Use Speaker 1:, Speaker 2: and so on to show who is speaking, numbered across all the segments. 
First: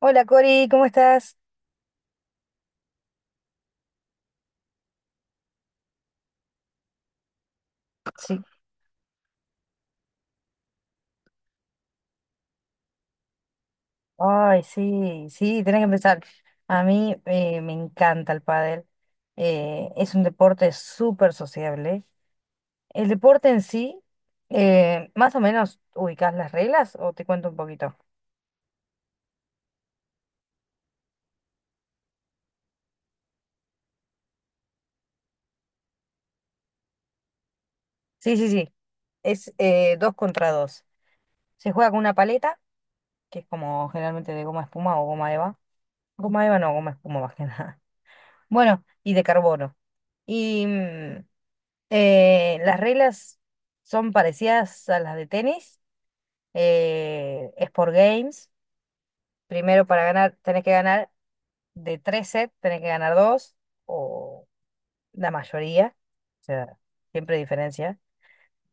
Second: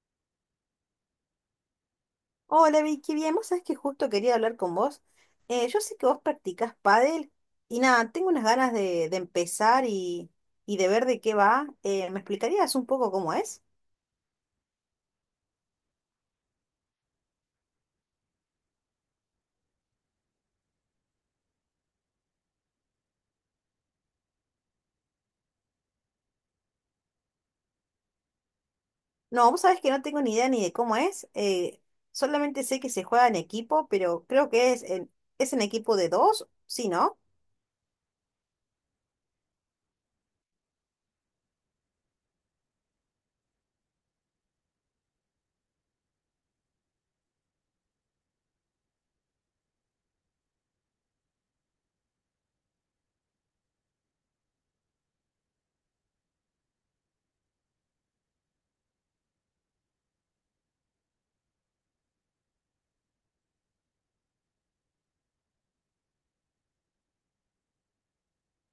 Speaker 1: Hola Cori, ¿cómo estás?
Speaker 2: Hola Vicky, bien, vos sabés que justo quería hablar con vos. Yo sé que vos practicás pádel y nada, tengo
Speaker 1: Sí,
Speaker 2: unas ganas de empezar y de ver de qué va. ¿Me explicarías un poco cómo es?
Speaker 1: ay, sí, sí, tenés que empezar. A mí me encanta el pádel. Es un deporte súper sociable. El deporte en sí, más o menos, ¿ubicás las reglas o te cuento un poquito?
Speaker 2: No, vos sabés que no tengo ni idea ni de cómo es. Solamente sé que se juega en equipo, pero creo que es en equipo de dos, ¿sí, no?
Speaker 1: Sí, sí, sí. Es dos contra dos. Se juega con una paleta, que es como generalmente de goma espuma o goma eva. Goma eva no, goma espuma más que nada. Bueno, y de carbono. Y mm, las reglas son parecidas a las de tenis. Es por games. Primero para ganar tenés que ganar de tres sets, tenés que ganar dos o la mayoría. O sea, siempre hay diferencia.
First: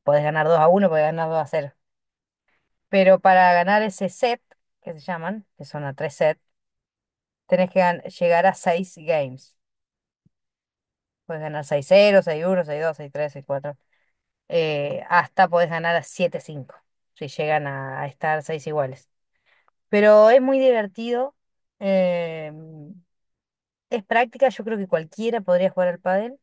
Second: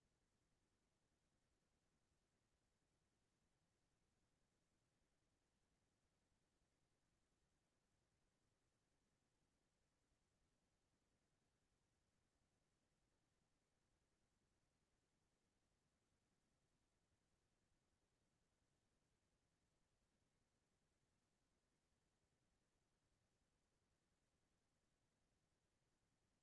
Speaker 1: Podés ganar dos a uno, podés ganar dos a cero. Pero para ganar ese set, que se llaman, que son a tres sets, llegar a seis games. Podés ganar seis cero, seis uno, seis dos, seis tres, seis cuatro. Hasta podés ganar a siete cinco, si llegan a estar seis iguales. Pero es muy divertido. eh, es práctica, yo creo que cualquiera podría jugar al pádel,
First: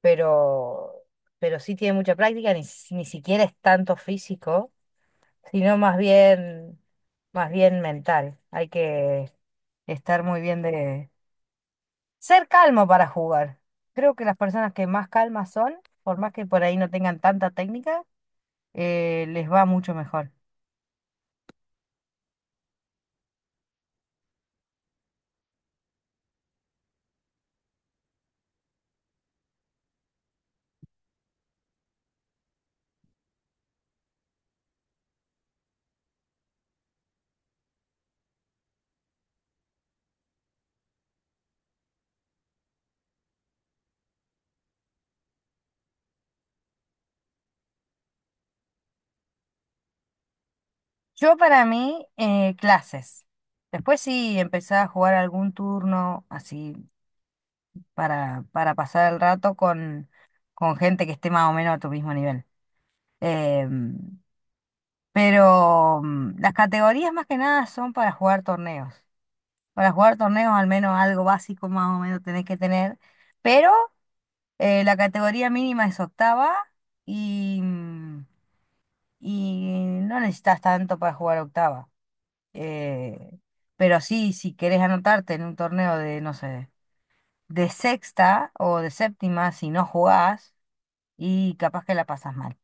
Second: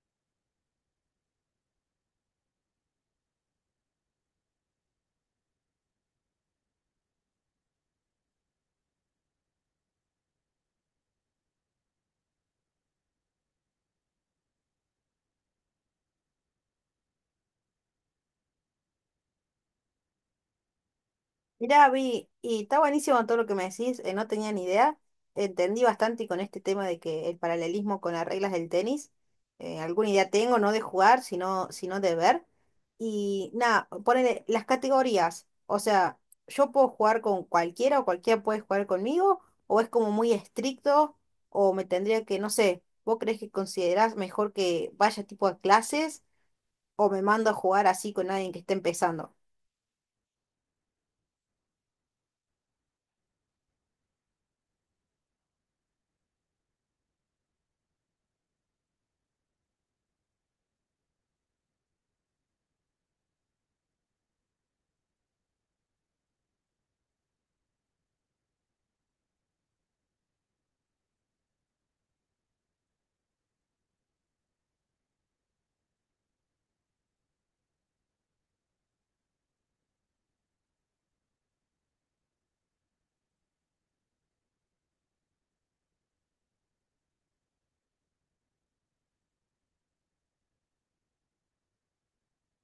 Speaker 1: pero, pero sí tiene mucha práctica, ni siquiera es tanto físico, sino más más bien mental. Hay que estar muy bien de... Ser calmo para jugar. Creo que las personas que más calmas son, por más que por ahí no tengan tanta técnica, les va mucho mejor.
Speaker 2: Mirá, Vi, y está buenísimo todo lo que me decís, no tenía ni idea. Entendí bastante con este tema de que el paralelismo con las reglas del tenis, alguna idea tengo, no de jugar, sino de ver. Y nada, ponele las categorías. O sea, ¿yo puedo jugar con cualquiera o cualquiera puede jugar conmigo? ¿O es como muy estricto? ¿O me tendría que, no sé, vos crees que considerás mejor que vaya tipo a clases o me mando a jugar así con alguien que esté empezando?
Speaker 1: Yo para mí, clases. Después sí empezaba a jugar algún turno así para pasar el rato con gente que esté más o menos a tu mismo nivel. Em, las categorías más que nada son para jugar torneos. Para jugar torneos al menos algo básico más o menos tenés que tener. Pero la categoría mínima es octava y, mm, y no necesitas tanto para jugar octava. Eh, pero sí, si querés anotarte en un torneo de, no sé, de sexta o de séptima, si no jugás, y capaz que la pasas mal.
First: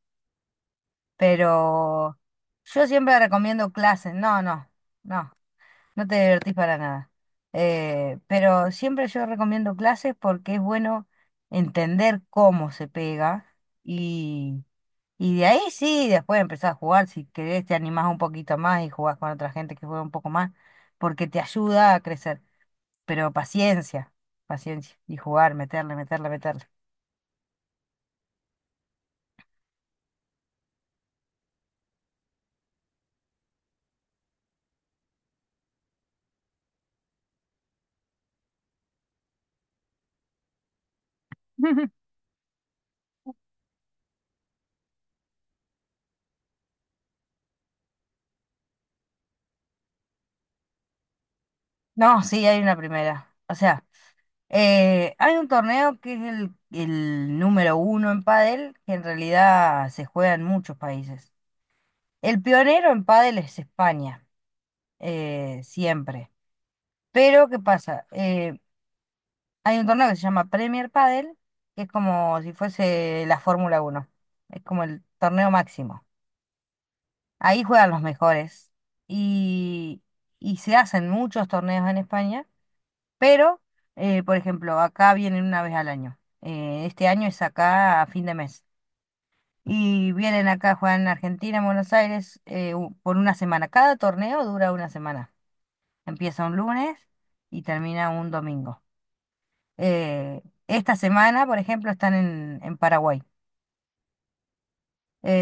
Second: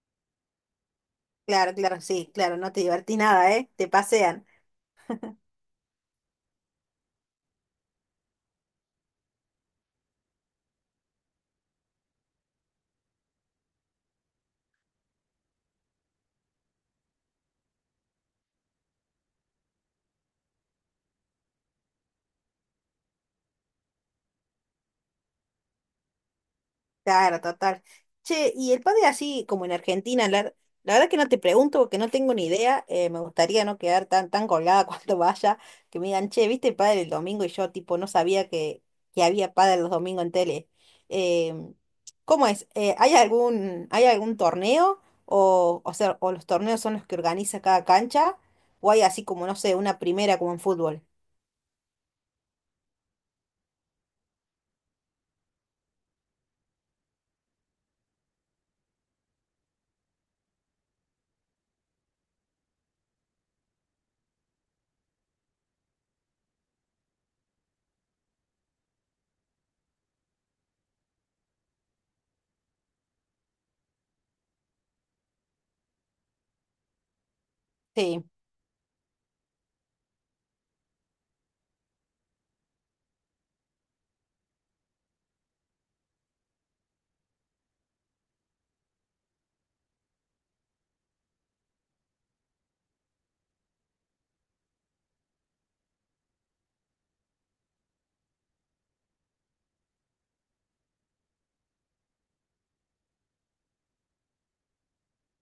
Speaker 2: Claro, claro,
Speaker 1: Pero
Speaker 2: sí, claro, no te
Speaker 1: yo
Speaker 2: divertí
Speaker 1: siempre
Speaker 2: nada, ¿eh?
Speaker 1: recomiendo
Speaker 2: Te
Speaker 1: clases. No,
Speaker 2: pasean.
Speaker 1: no, no, no te divertís para nada. Pero siempre yo recomiendo clases porque es bueno entender cómo se pega y de ahí sí, después empezás a jugar, si querés te animás un poquito más y jugás con otra gente que juega un poco más, porque te ayuda a crecer. Pero paciencia, paciencia, y jugar, meterle, meterle, meterle.
Speaker 2: Claro, total. Che, y el padre así como en Argentina, la verdad que no te pregunto porque no tengo ni idea, me gustaría no quedar tan, tan colgada cuando vaya, que me digan, che, ¿viste el padre el domingo? Y yo tipo no sabía que había padre los domingos en tele. Em, ¿Cómo es? ¿ Hay algún torneo? O sea, o los torneos son los que organiza cada cancha, o hay así como, no sé, una primera como en fútbol.
Speaker 1: No, sí, hay una primera. O sea, hay un torneo que es el número uno en pádel, que en realidad se juega en muchos países. El pionero en pádel es España, siempre. Pero, ¿qué pasa? Hay un torneo que se llama Premier Padel, que es como si fuese la Fórmula Uno. Es como el torneo máximo. Ahí juegan los
Speaker 2: Sí.
Speaker 1: mejores. Y, y se hacen muchos torneos en España, pero, por ejemplo, acá vienen una vez al año. Este año es acá a fin de mes. Y vienen acá, juegan en Argentina, en Buenos Aires, por una semana. Cada torneo dura una semana. Empieza un lunes y termina un domingo. Eh, Esta semana, por ejemplo, están en Paraguay.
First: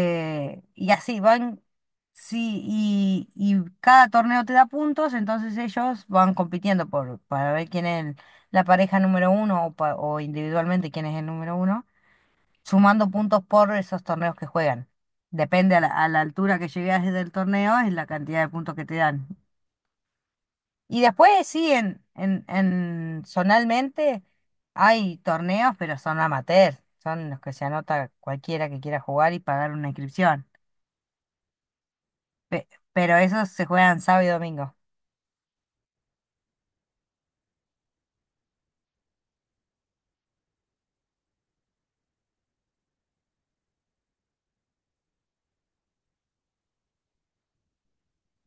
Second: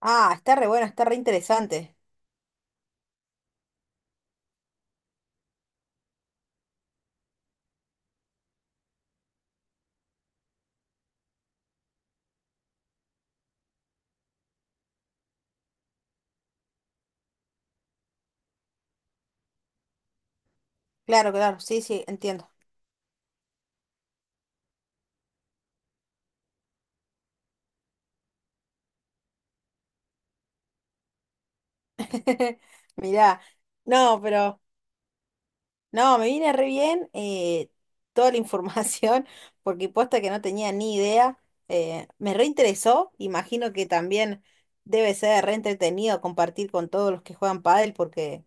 Speaker 2: Ah, está re bueno,
Speaker 1: Y
Speaker 2: está re
Speaker 1: así van,
Speaker 2: interesante.
Speaker 1: sí, y cada torneo te da puntos, entonces ellos van compitiendo para ver quién es la pareja número uno o individualmente quién es el número uno, sumando puntos por esos torneos que juegan. Depende a a la altura que llegues del torneo, es la cantidad de puntos que te dan. Y
Speaker 2: Claro,
Speaker 1: después
Speaker 2: claro,
Speaker 1: sí,
Speaker 2: sí, sí, entiendo.
Speaker 1: en zonalmente hay torneos, pero son amateurs, son los que se anota cualquiera que quiera jugar y pagar una inscripción. Pero
Speaker 2: Mirá,
Speaker 1: esos se juegan
Speaker 2: no,
Speaker 1: sábado y
Speaker 2: pero
Speaker 1: domingo.
Speaker 2: no, me viene re bien toda la información, porque posta que no tenía ni idea. Me reinteresó, imagino que también debe ser re entretenido compartir con todos los que juegan pádel, porque...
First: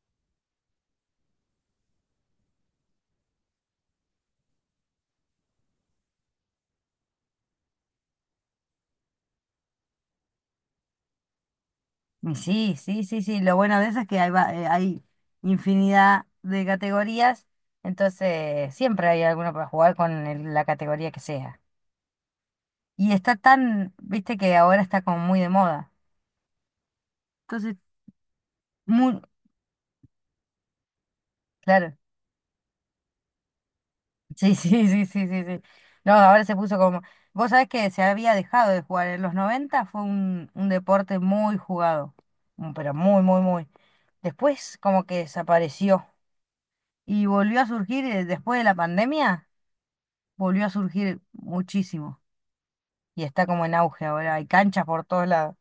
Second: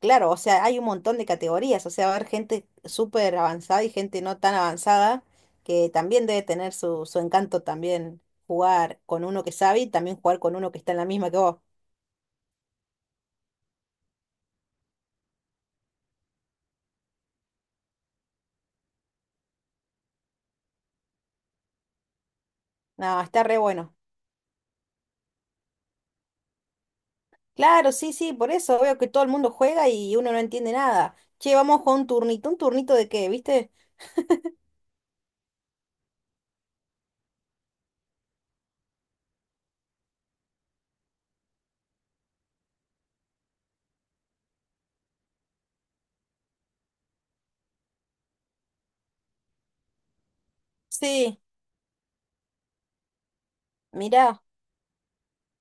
Speaker 2: Claro, o sea, hay un montón de categorías, o sea, va a haber gente súper avanzada y gente no tan avanzada, que también debe tener su encanto también jugar con uno que sabe y también jugar con uno que está en la misma que vos.
Speaker 1: Y sí, sí, sí, sí, lo bueno de eso es que hay infinidad de categorías, entonces siempre hay alguno para jugar con la categoría que sea. Y
Speaker 2: No,
Speaker 1: está
Speaker 2: está re
Speaker 1: tan,
Speaker 2: bueno.
Speaker 1: viste que ahora está como muy de moda. Entonces,
Speaker 2: Claro, sí, sí, por eso veo que
Speaker 1: muy,
Speaker 2: todo el mundo juega y uno no entiende nada. Che, vamos a
Speaker 1: claro.
Speaker 2: jugar un turnito de qué, ¿viste?
Speaker 1: Sí, sí, sí, sí, sí, sí. No, ahora se puso como... Vos sabés que se había dejado de jugar. ¿En los 90? Fue un deporte muy jugado, pero muy, muy, muy. Después como que desapareció y volvió a surgir después de la pandemia, volvió a surgir
Speaker 2: Sí,
Speaker 1: muchísimo y está como en auge ahora.
Speaker 2: mirá.
Speaker 1: Hay canchas por todos lados.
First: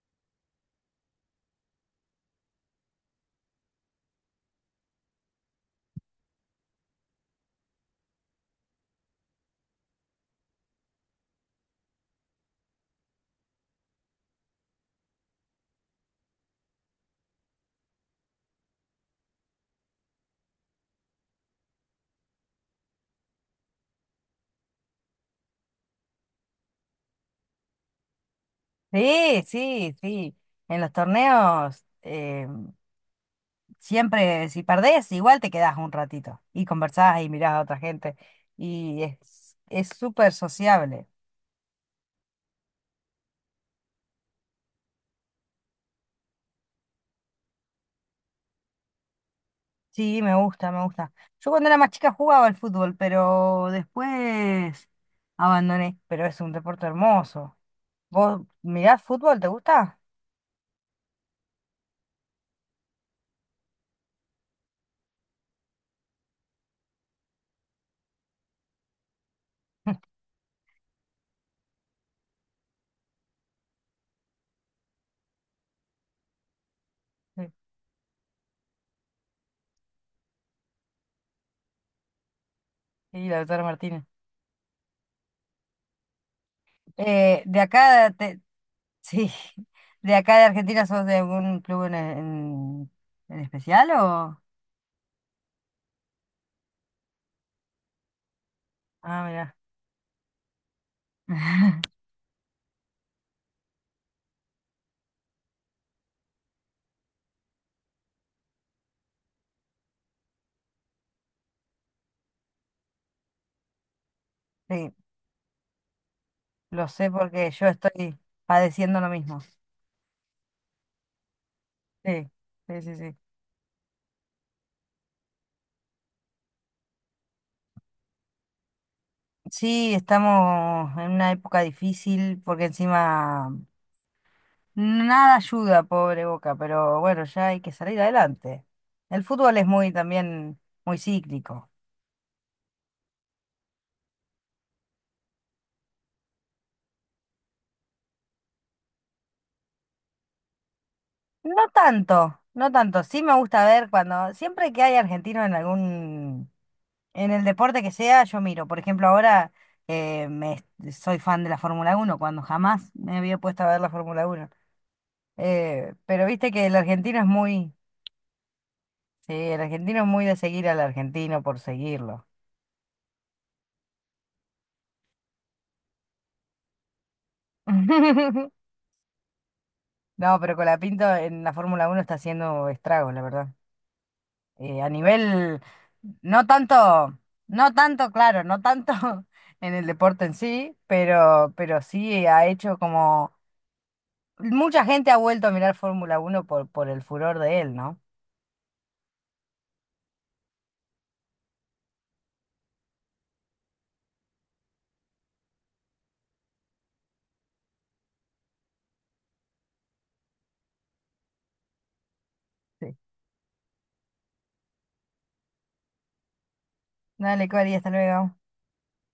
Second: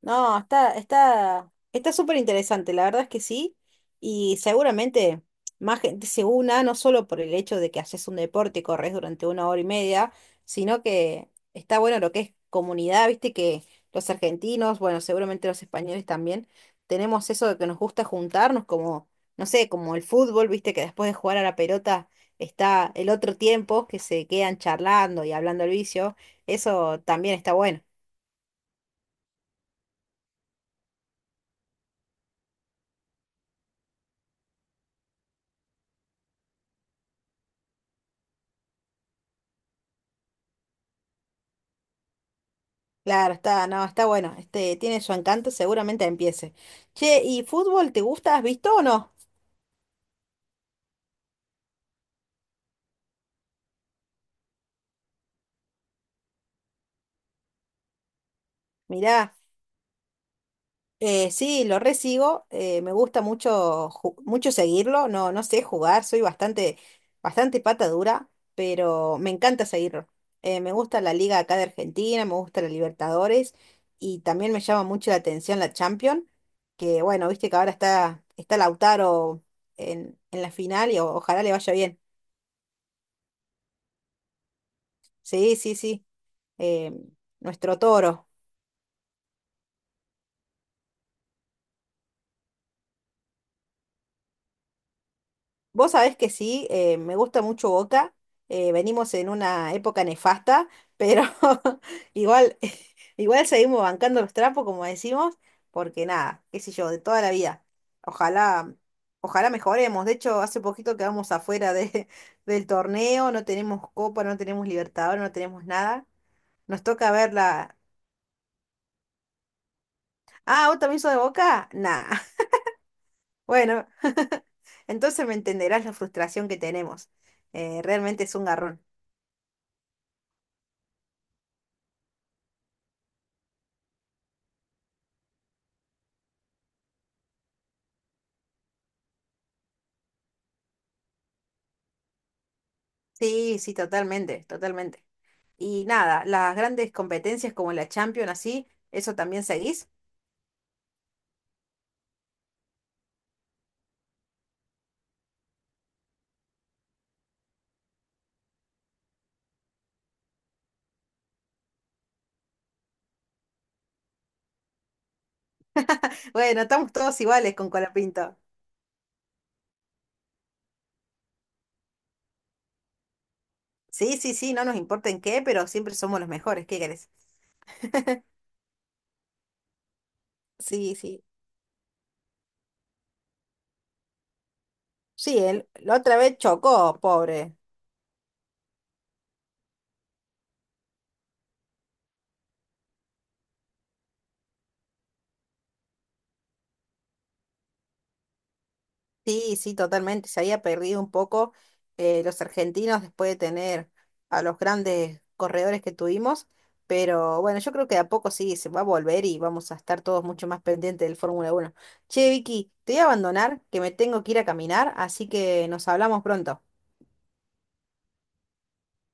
Speaker 2: No, está súper interesante, la verdad es que sí. Y seguramente más gente se una, no solo por el hecho de que haces un deporte y corres durante una hora y media, sino que está bueno lo que es comunidad, viste que los argentinos, bueno, seguramente los españoles también, tenemos eso de que nos gusta juntarnos, como, no sé, como el fútbol, viste que después de jugar a la pelota está el otro tiempo que se quedan charlando y hablando al vicio. Eso también está bueno.
Speaker 1: Sí, sí, sí. En los torneos siempre, si perdés, igual te quedás un ratito y conversás y mirás a otra gente. Y es súper sociable.
Speaker 2: Claro, está, no, está bueno. Este, tiene su encanto, seguramente empiece. Che, ¿y fútbol te gusta? ¿Has visto o no?
Speaker 1: Sí, me gusta, me gusta. Yo cuando era más chica jugaba al fútbol, pero después abandoné. Pero es un deporte hermoso. ¿Vos mirás
Speaker 2: Mirá,
Speaker 1: fútbol? ¿Te gusta?
Speaker 2: sí, lo resigo. Me gusta mucho, mucho seguirlo. No, no sé jugar, soy bastante pata dura, pero me encanta seguirlo. Me gusta la liga acá de Argentina, me gusta la Libertadores y también me llama mucho la atención la Champions, que bueno, viste
Speaker 1: Sí,
Speaker 2: que ahora está Lautaro en la final y ojalá le vaya bien.
Speaker 1: sí, la doctora Martínez.
Speaker 2: Sí, sí, sí. eh,
Speaker 1: Eh, de
Speaker 2: Nuestro
Speaker 1: acá,
Speaker 2: toro.
Speaker 1: te- sí, de acá de Argentina, ¿sos de algún club en especial o...?
Speaker 2: Vos sabés que sí, me gusta mucho Boca, venimos
Speaker 1: Ah,
Speaker 2: en
Speaker 1: mira.
Speaker 2: una época nefasta, pero igual, igual seguimos bancando los trapos, como decimos, porque nada, qué sé yo, de toda la vida. Ojalá, ojalá mejoremos. De hecho, hace poquito quedamos afuera de, del torneo, no tenemos Copa, no tenemos Libertadores, no tenemos nada. Nos
Speaker 1: Lo sé
Speaker 2: toca ver
Speaker 1: porque yo
Speaker 2: la.
Speaker 1: estoy padeciendo lo mismo.
Speaker 2: Ah, ¿vos también sos de Boca? Nah.
Speaker 1: Sí, sí, sí, sí.
Speaker 2: Bueno, entonces me entenderás la frustración que tenemos. Realmente es un garrón.
Speaker 1: Sí, estamos en una época difícil porque encima nada ayuda, pobre Boca, pero bueno, ya hay que salir adelante. El fútbol es muy también muy cíclico.
Speaker 2: Sí, sí, totalmente, totalmente. Y nada, las grandes competencias como la Champions, así, ¿eso también seguís?
Speaker 1: No tanto, no tanto. Sí me gusta ver cuando, siempre que hay argentinos en algún, en el deporte que sea, yo miro. Por ejemplo, ahora eh, me, soy fan de la Fórmula Uno cuando jamás me había puesto a ver la Fórmula Uno. Pero viste
Speaker 2: Bueno,
Speaker 1: que el
Speaker 2: estamos
Speaker 1: argentino
Speaker 2: todos
Speaker 1: es
Speaker 2: iguales con
Speaker 1: muy,
Speaker 2: Colapinto.
Speaker 1: sí, el argentino es muy de seguir al argentino por seguirlo.
Speaker 2: Sí, sí, sí, no nos importa en qué, pero siempre somos los mejores, ¿qué querés?
Speaker 1: No, pero
Speaker 2: Sí,
Speaker 1: Colapinto
Speaker 2: sí.
Speaker 1: en la Fórmula uno está haciendo estragos, la verdad. Eh, a
Speaker 2: Sí,
Speaker 1: nivel,
Speaker 2: él, la otra vez
Speaker 1: no
Speaker 2: chocó,
Speaker 1: tanto,
Speaker 2: pobre.
Speaker 1: no tanto, claro, no tanto en el deporte en sí, pero sí ha hecho como, mucha gente ha vuelto a mirar Fórmula uno por el furor de él, ¿no?
Speaker 2: Sí, sí, totalmente. Se había perdido un poco los argentinos después de tener a los grandes corredores que tuvimos, pero bueno, yo creo que de a poco sí se va a volver y vamos a estar todos mucho más pendientes del Fórmula Uno. Che, Vicky, te
Speaker 1: Sí.
Speaker 2: voy a abandonar, que me tengo que ir a caminar, así que nos hablamos pronto.
Speaker 1: Dale, Cori, hasta luego.